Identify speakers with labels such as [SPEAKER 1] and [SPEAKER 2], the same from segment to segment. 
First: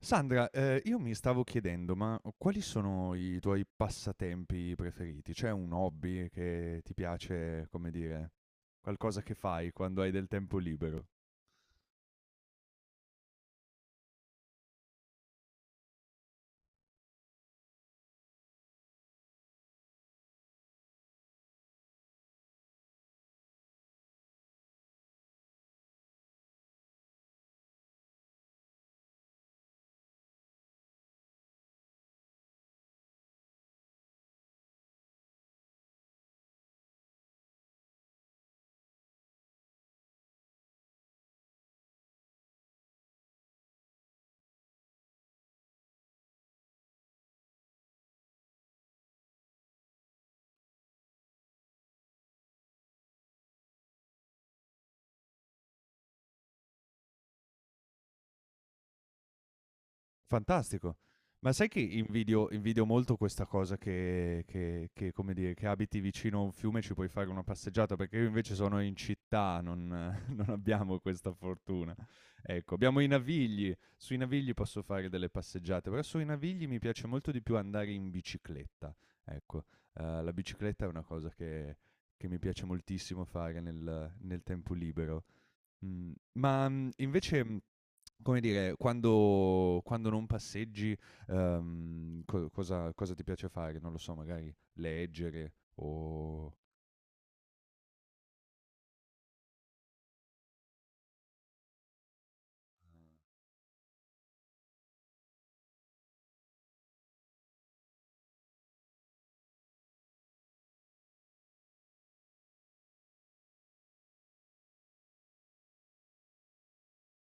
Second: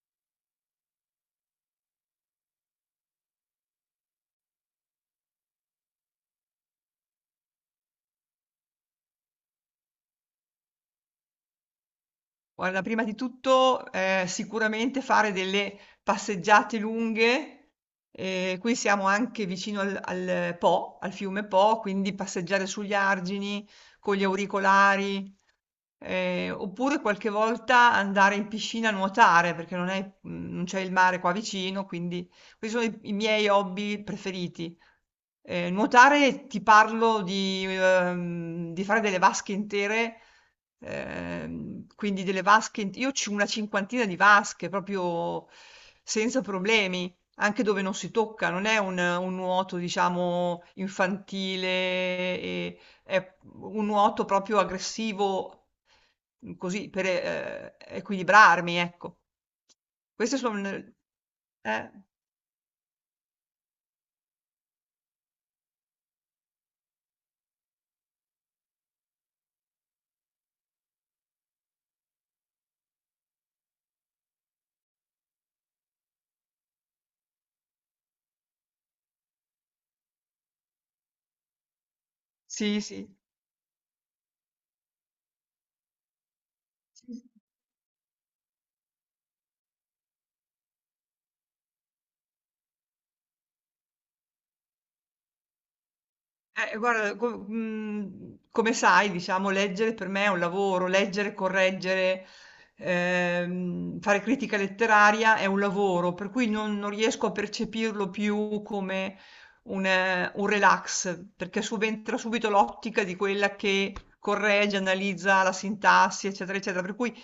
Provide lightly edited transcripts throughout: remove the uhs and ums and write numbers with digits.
[SPEAKER 1] Sandra, io mi stavo chiedendo, ma quali sono i tuoi passatempi preferiti? C'è un hobby che ti piace, come dire, qualcosa che fai quando hai del tempo libero?
[SPEAKER 2] Guarda, prima di tutto, sicuramente fare delle passeggiate lunghe, qui siamo anche vicino al Po, al fiume Po, quindi passeggiare sugli argini con gli auricolari, oppure qualche volta andare in piscina a nuotare, perché non è non c'è il mare qua vicino, quindi questi sono i miei hobby preferiti. Nuotare, ti parlo di fare delle vasche intere. Quindi delle vasche, io ho una cinquantina di vasche proprio senza problemi, anche dove non si tocca, non è un nuoto, diciamo, infantile, è un nuoto proprio aggressivo, così per equilibrarmi, ecco. Queste sono.
[SPEAKER 1] Fantastico. Ma sai che
[SPEAKER 2] Eh,
[SPEAKER 1] invidio molto questa cosa che, come dire, che abiti vicino a un fiume e ci puoi fare una passeggiata, perché io invece sono in città, non non abbiamo questa fortuna. Ecco, abbiamo i Navigli, sui Navigli posso fare delle passeggiate, però sui Navigli mi piace molto di più andare in bicicletta, ecco. La bicicletta è una cosa che mi piace
[SPEAKER 2] sì, sì.
[SPEAKER 1] moltissimo fare nel tempo libero. Mhmm, ma, mhmm,
[SPEAKER 2] Sì, sì.
[SPEAKER 1] invece mm, Come dire, quando non passeggi, co cosa ti piace fare? Non lo so, magari leggere o,
[SPEAKER 2] Guarda, come sai, diciamo, leggere per me è un lavoro, leggere, correggere, fare critica letteraria è un lavoro, per cui non riesco a percepirlo più come un relax, perché subentra subito l'ottica di quella che corregge, analizza la sintassi, eccetera, eccetera. Per cui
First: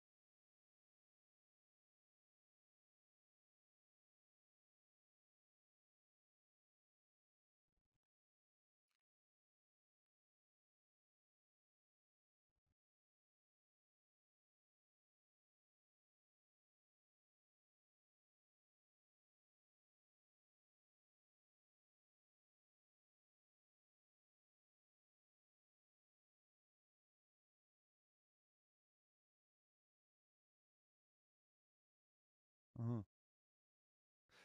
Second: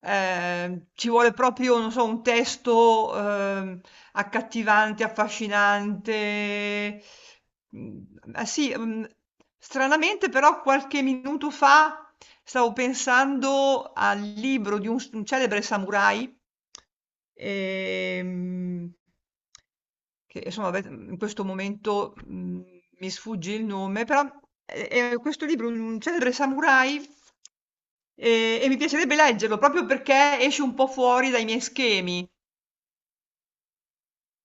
[SPEAKER 2] ci vuole proprio, non so, un testo. Accattivante, affascinante. Mhmm, ah sì. Mhmm, Stranamente però qualche minuto fa stavo pensando al libro di un celebre samurai, ehm, che insomma ave in questo momento, mi sfugge il nome, però è questo libro, un celebre samurai, e mi piacerebbe leggerlo proprio perché esce un po' fuori dai miei schemi.
[SPEAKER 1] uhm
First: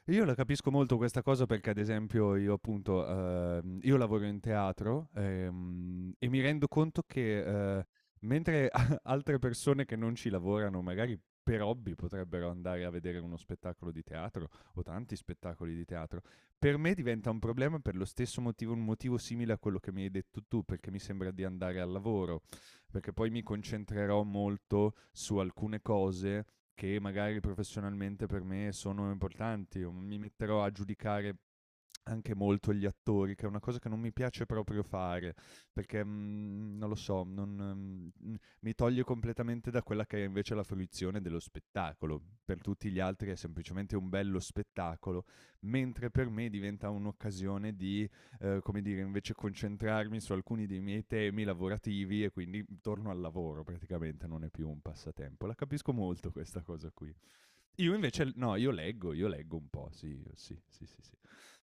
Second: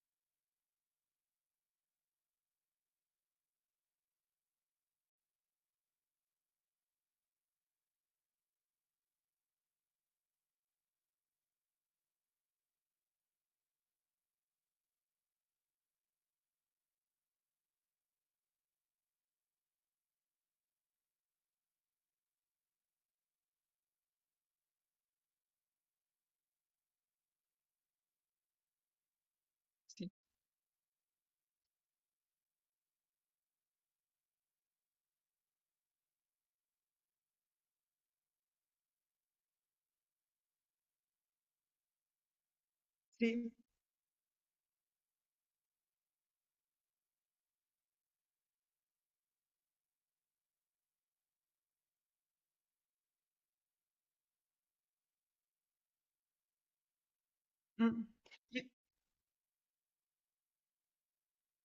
[SPEAKER 1] Io la capisco molto questa cosa perché ad esempio io appunto, io lavoro in teatro, e mi rendo conto che, ehm, mentre a altre persone che non ci lavorano, magari per hobby potrebbero andare a vedere uno spettacolo di teatro o tanti spettacoli di teatro, per me diventa un problema per lo stesso motivo un motivo simile a quello che mi hai detto tu, perché mi sembra di andare al lavoro perché poi mi concentrerò molto su alcune cose che magari professionalmente per me sono importanti, o
[SPEAKER 2] Sì,
[SPEAKER 1] mi metterò a giudicare anche molto gli attori, che è una cosa che non mi piace proprio fare, perché non lo so, non, mi toglie completamente da quella che è invece la fruizione dello spettacolo. Per tutti gli altri è
[SPEAKER 2] sì.
[SPEAKER 1] semplicemente un bello spettacolo, mentre per me diventa un'occasione di, come dire, invece concentrarmi su alcuni dei miei temi lavorativi e quindi torno al lavoro praticamente, non è più un passatempo. La capisco molto questa cosa qui. Io invece, no,
[SPEAKER 2] Mh.
[SPEAKER 1] io leggo un po', sì, sì, sì, sì, sì.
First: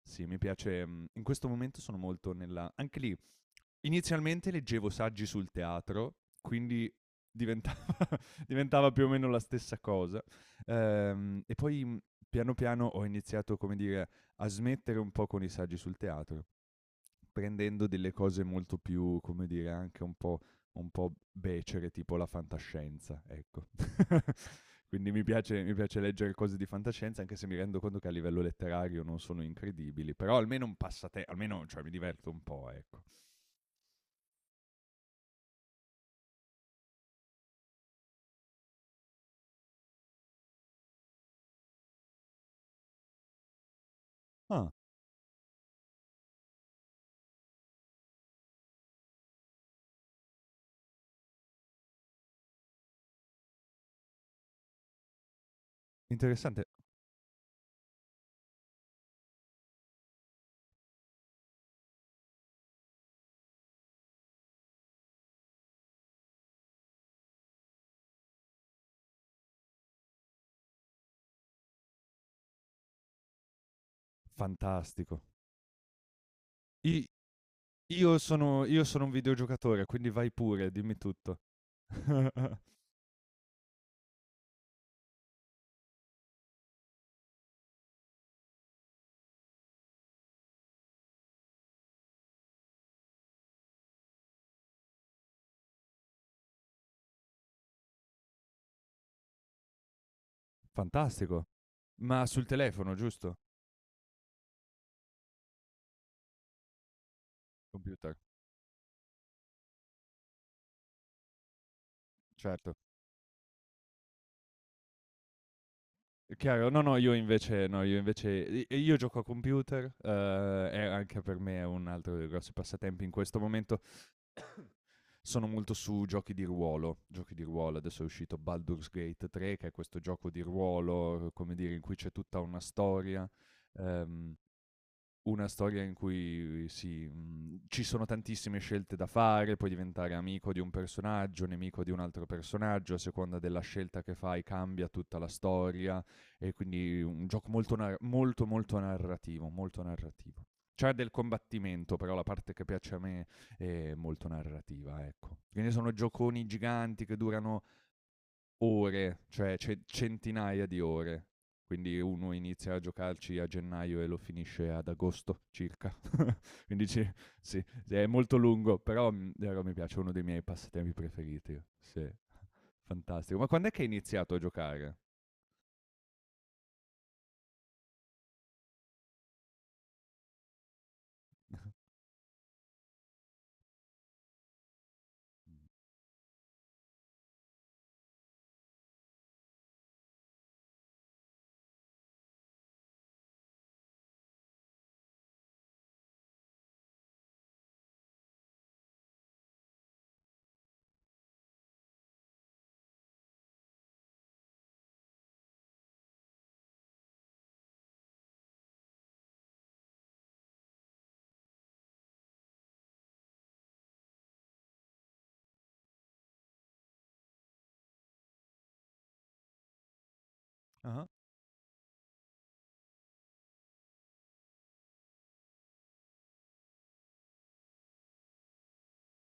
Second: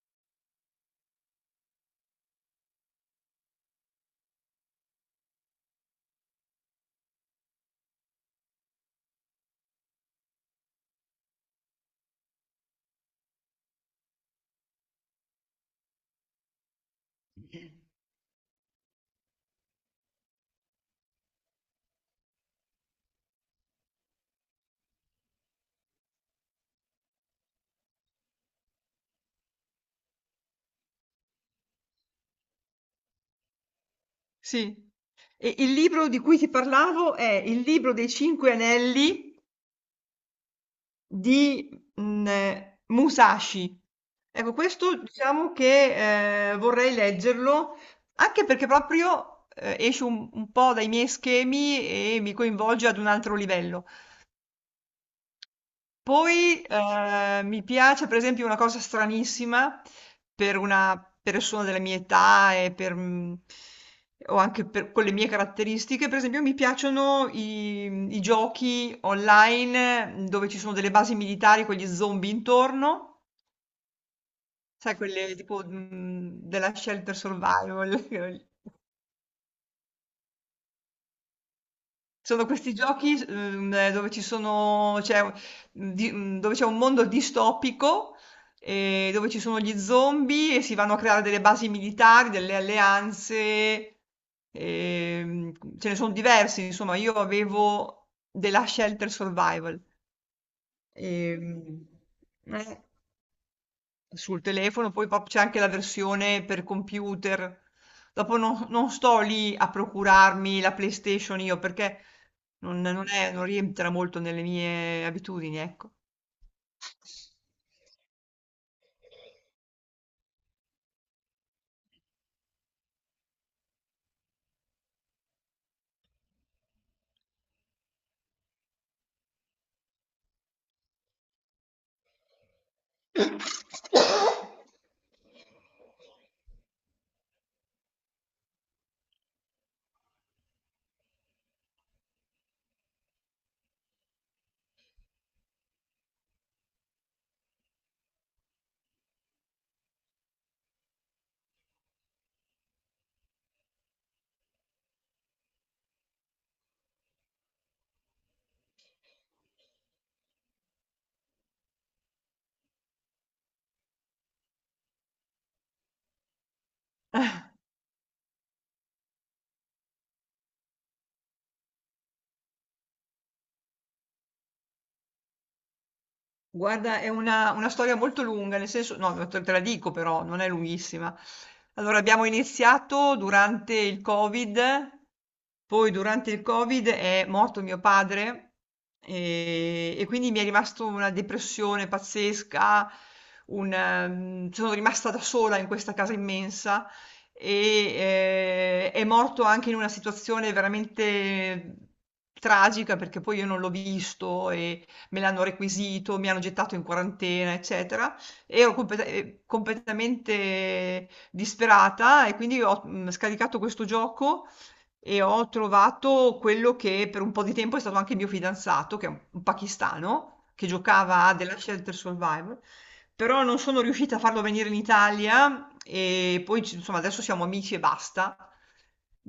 [SPEAKER 1] Sì, mi piace, in questo momento sono molto nella... Anche lì, inizialmente leggevo saggi sul teatro, quindi diventava, diventava più o meno la stessa cosa. Poi piano piano ho iniziato, come dire, a smettere un po' con i saggi sul teatro, prendendo delle cose molto più, come dire, un po' becere, tipo la fantascienza, ecco. Quindi mi piace leggere cose di fantascienza, anche se mi rendo conto che a livello letterario non sono incredibili, però almeno un passatempo, almeno cioè, mi diverto un po', ecco.
[SPEAKER 2] Sì. E il libro di cui ti parlavo è Il libro dei Cinque Anelli di, Musashi. Ecco,
[SPEAKER 1] Ah,
[SPEAKER 2] questo diciamo che, vorrei leggerlo, anche perché proprio, esce un po' dai miei schemi e mi coinvolge ad un altro livello. Poi
[SPEAKER 1] interessante,
[SPEAKER 2] mi piace, per esempio, una cosa stranissima per una persona della mia età e per, o anche per, con le mie caratteristiche, per esempio, mi piacciono i giochi online, dove ci sono delle basi militari con gli zombie intorno, sai,
[SPEAKER 1] fantastico.
[SPEAKER 2] quelle tipo della
[SPEAKER 1] I-
[SPEAKER 2] Shelter Survival.
[SPEAKER 1] io sono un videogiocatore, quindi vai pure, dimmi tutto.
[SPEAKER 2] Sono questi giochi, s dove ci sono c'è u di mhmm, dove c'è un mondo distopico, dove ci sono gli zombie e si vanno a creare delle basi militari, delle alleanze, ce ne son diversi, insomma. Io avevo The Last Shelter Survival.
[SPEAKER 1] Fantastico.
[SPEAKER 2] ehm
[SPEAKER 1] Ma sul
[SPEAKER 2] eh.
[SPEAKER 1] telefono, giusto?
[SPEAKER 2] Sul telefono, poi pop c'è anche la versione per computer.
[SPEAKER 1] Computer,
[SPEAKER 2] Dopo non sto lì a procurarmi la PlayStation io perché
[SPEAKER 1] certo.
[SPEAKER 2] non rientra molto nelle mie abitudini, ecco.
[SPEAKER 1] Chiaro, no, no, io invece, io gioco a computer, è anche per me è un altro dei grossi passatempi in questo momento. Sono molto su giochi di ruolo, adesso è uscito Baldur's Gate 3, che è questo gioco di ruolo, come dire, in cui c'è tutta una storia. Ehm, una storia in cui ci sono tantissime scelte da fare, puoi diventare amico di un personaggio, nemico di un altro personaggio, a seconda della scelta che fai cambia tutta la storia e quindi un gioco molto, molto narrativo, molto narrativo. C'è del combattimento, però la parte che piace a me è molto narrativa, ecco. Che ne so, sono gioconi giganti che durano ore, centinaia di ore. Quindi uno inizia a giocarci a gennaio e lo finisce ad agosto circa. Quindi ci- sì, sì, è molto lungo, però mi piace, è uno dei miei passatempi preferiti. Sì, fantastico. Ma quando è che hai iniziato a giocare?
[SPEAKER 2] Guarda, è una storia molto lunga, nel senso, no, te la dico, però non è lunghissima. Allora, abbiamo iniziato durante il Covid. Poi durante il Covid è morto mio padre e quindi mi è rimasto una depressione pazzesca, sono rimasta da sola in questa casa immensa e è morto anche in una situazione veramente tragica, perché poi io non l'ho visto e me l'hanno requisito, mi hanno gettato in quarantena, eccetera. E ero completamente disperata, e quindi ho scaricato questo gioco e ho trovato quello che per un po' di tempo è stato anche il mio fidanzato, che è un pakistano, che
[SPEAKER 1] Ah,
[SPEAKER 2] giocava a The Last Shelter Survival. Però non sono riuscita a farlo venire in Italia e poi insomma, adesso siamo amici e basta.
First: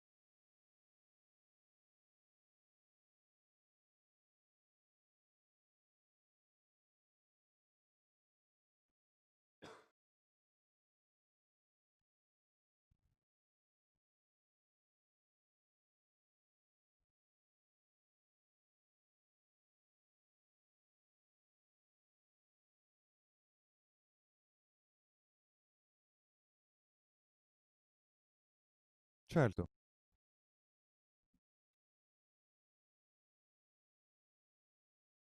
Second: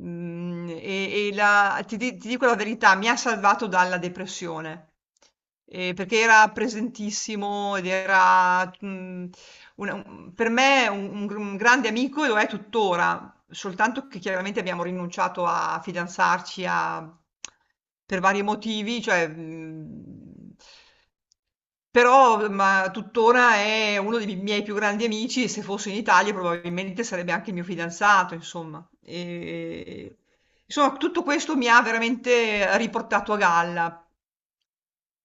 [SPEAKER 2] Ti dico la verità, mi ha salvato dalla depressione, perché era presentissimo ed era, per me un grande amico, e lo è tuttora. Soltanto che chiaramente abbiamo rinunciato a fidanzarci, a per vari motivi, cioè, mhmm però ma tuttora è uno dei miei più grandi amici e se fosse in Italia probabilmente sarebbe anche il mio fidanzato, insomma.
[SPEAKER 1] certo.
[SPEAKER 2] Insomma, tutto questo mi ha veramente riportato a galla,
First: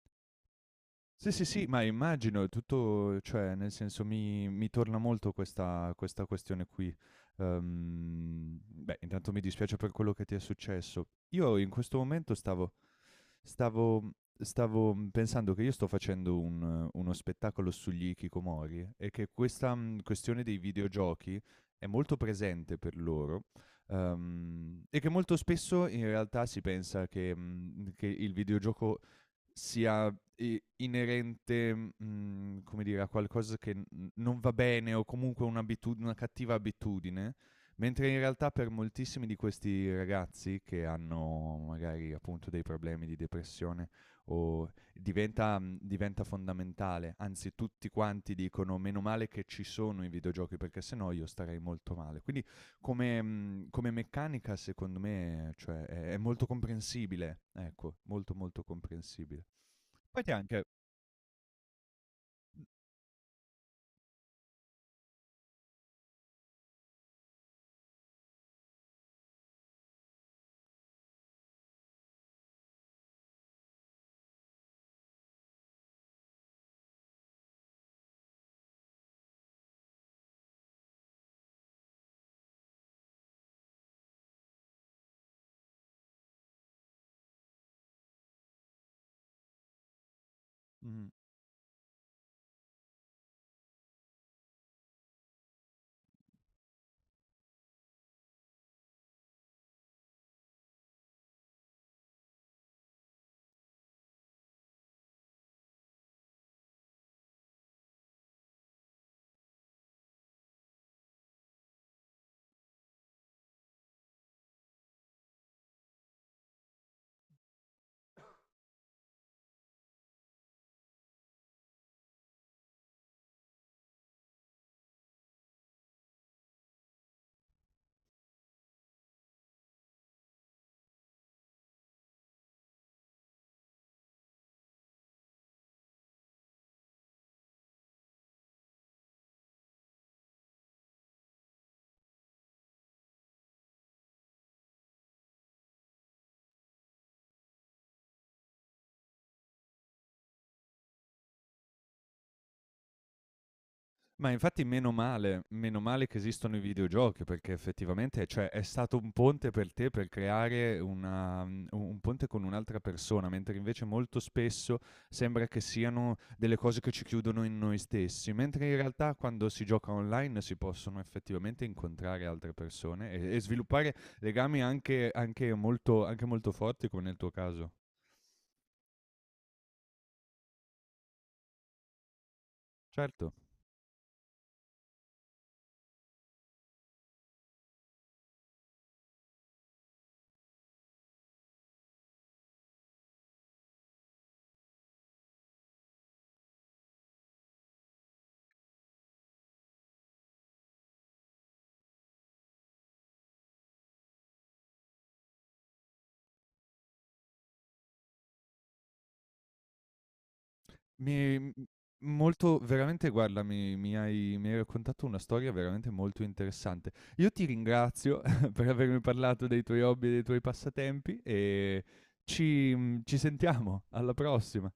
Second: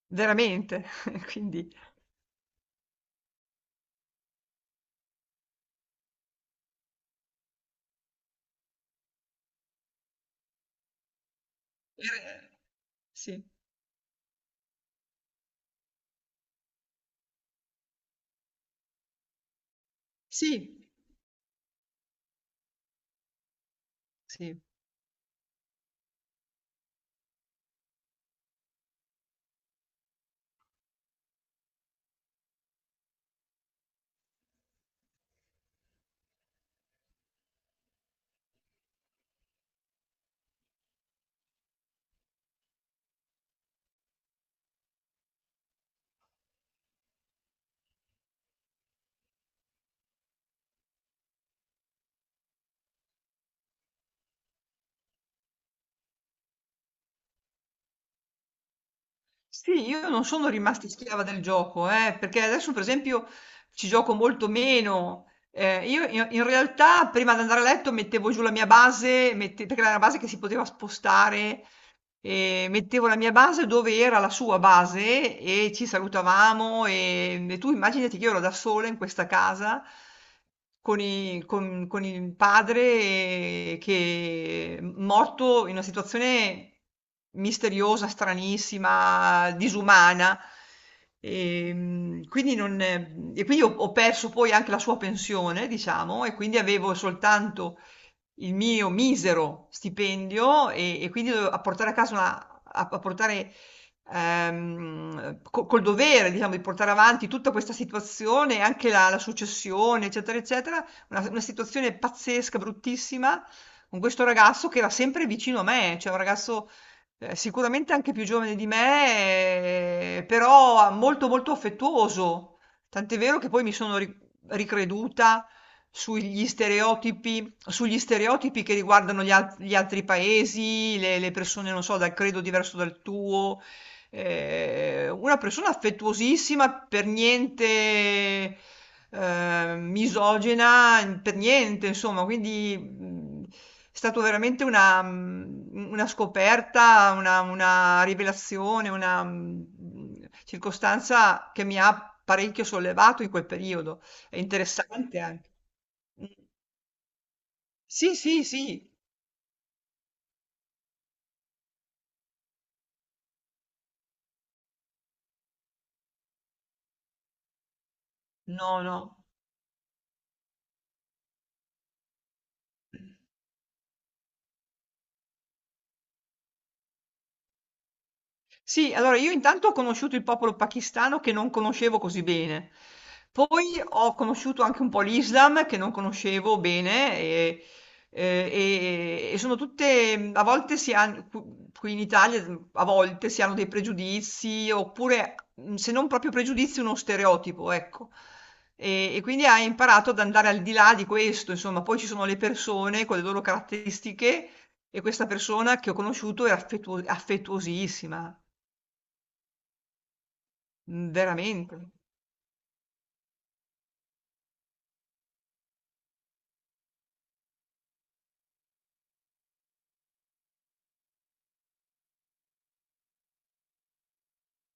[SPEAKER 2] veramente,
[SPEAKER 1] Sì, sì, sì,
[SPEAKER 2] quindi
[SPEAKER 1] ma immagino, è tutto cioè nel senso mi torna molto questa questione qui. Beh, intanto mi dispiace per quello che ti è successo. Io in questo momento
[SPEAKER 2] er sì,
[SPEAKER 1] stavo stavo pensando che io sto facendo un uno spettacolo sugli hikikomori e che questa, questione dei
[SPEAKER 2] sì,
[SPEAKER 1] videogiochi è molto presente per loro,
[SPEAKER 2] sì.
[SPEAKER 1] e che molto spesso in realtà si pensa che, che il videogioco sia i inerente, come dire, a qualcosa che n non va bene o comunque un'abitud una cattiva abitudine, mentre in realtà per moltissimi di questi ragazzi che hanno magari appunto dei problemi di depressione o diventa diventa fondamentale. Anzi, tutti quanti dicono: "Meno male che ci sono i videogiochi perché se no io starei molto male". Quindi come meccanica secondo me, cioè è molto comprensibile, ecco, molto, molto comprensibile.
[SPEAKER 2] Sì, io
[SPEAKER 1] Poi
[SPEAKER 2] non
[SPEAKER 1] ti è
[SPEAKER 2] sono
[SPEAKER 1] anche
[SPEAKER 2] rimasta schiava del gioco, perché adesso per esempio ci gioco molto meno. Io in realtà prima di andare a letto mettevo giù la mia base, perché era una base che si poteva spostare, e mettevo la mia base dove era la sua base e ci salutavamo, e tu immaginati che io ero da sola in questa casa con il padre che è morto in una situazione misteriosa, stranissima, disumana.
[SPEAKER 1] mh-mh.
[SPEAKER 2] E, mm, quindi, non, e quindi ho perso poi anche la sua pensione, diciamo, e quindi avevo soltanto il mio misero stipendio e quindi a portare a casa una, a, a portare col dovere, diciamo, di portare avanti tutta questa situazione, anche la successione, eccetera, eccetera, una situazione pazzesca, bruttissima, con questo ragazzo che era sempre vicino a me, cioè un ragazzo sicuramente anche più giovane di me, però molto molto affettuoso. Tant'è vero che poi mi sono ricreduta sugli stereotipi, sugli stereotipi che riguardano gli altri paesi, le persone, non so, dal credo diverso dal tuo. Una persona affettuosissima, per niente, misogina, n per niente, insomma. Quindi, è stato veramente una scoperta, una rivelazione, una, circostanza che mi ha parecchio sollevato in quel periodo.
[SPEAKER 1] Ma
[SPEAKER 2] È
[SPEAKER 1] infatti
[SPEAKER 2] interessante anche.
[SPEAKER 1] meno male che
[SPEAKER 2] Mh.
[SPEAKER 1] esistono i videogiochi perché
[SPEAKER 2] Sì,
[SPEAKER 1] effettivamente,
[SPEAKER 2] sì,
[SPEAKER 1] cioè, è
[SPEAKER 2] sì.
[SPEAKER 1] stato un ponte per te per creare una mhmm, u un ponte con un'altra persona, mentre invece molto spesso sembra che siano delle cose che ci chiudono in noi stessi, mentre in
[SPEAKER 2] Nono,
[SPEAKER 1] realtà quando si gioca online si possono effettivamente incontrare altre persone e sviluppare legami anche anche molto forti come nel tuo caso.
[SPEAKER 2] sì, allora io intanto ho conosciuto il popolo pakistano che non conoscevo così bene,
[SPEAKER 1] Certo.
[SPEAKER 2] poi ho conosciuto anche un po' l'Islam che non conoscevo bene eh, e sono tutte, a volte si hanno, qui in Italia a volte si hanno dei pregiudizi, oppure se non proprio pregiudizi uno stereotipo, ecco. E quindi hai imparato ad andare al di là di questo, insomma, poi ci sono le persone con le loro caratteristiche. E questa persona che ho conosciuto era affettuosissima. Mhmm,
[SPEAKER 1] Mi mhmm,
[SPEAKER 2] Veramente
[SPEAKER 1] Molto veramente guarda, mi hai raccontato una storia veramente molto interessante. Io ti ringrazio per avermi parlato dei tuoi hobby e dei tuoi passatempi e ci ci sentiamo. Alla prossima.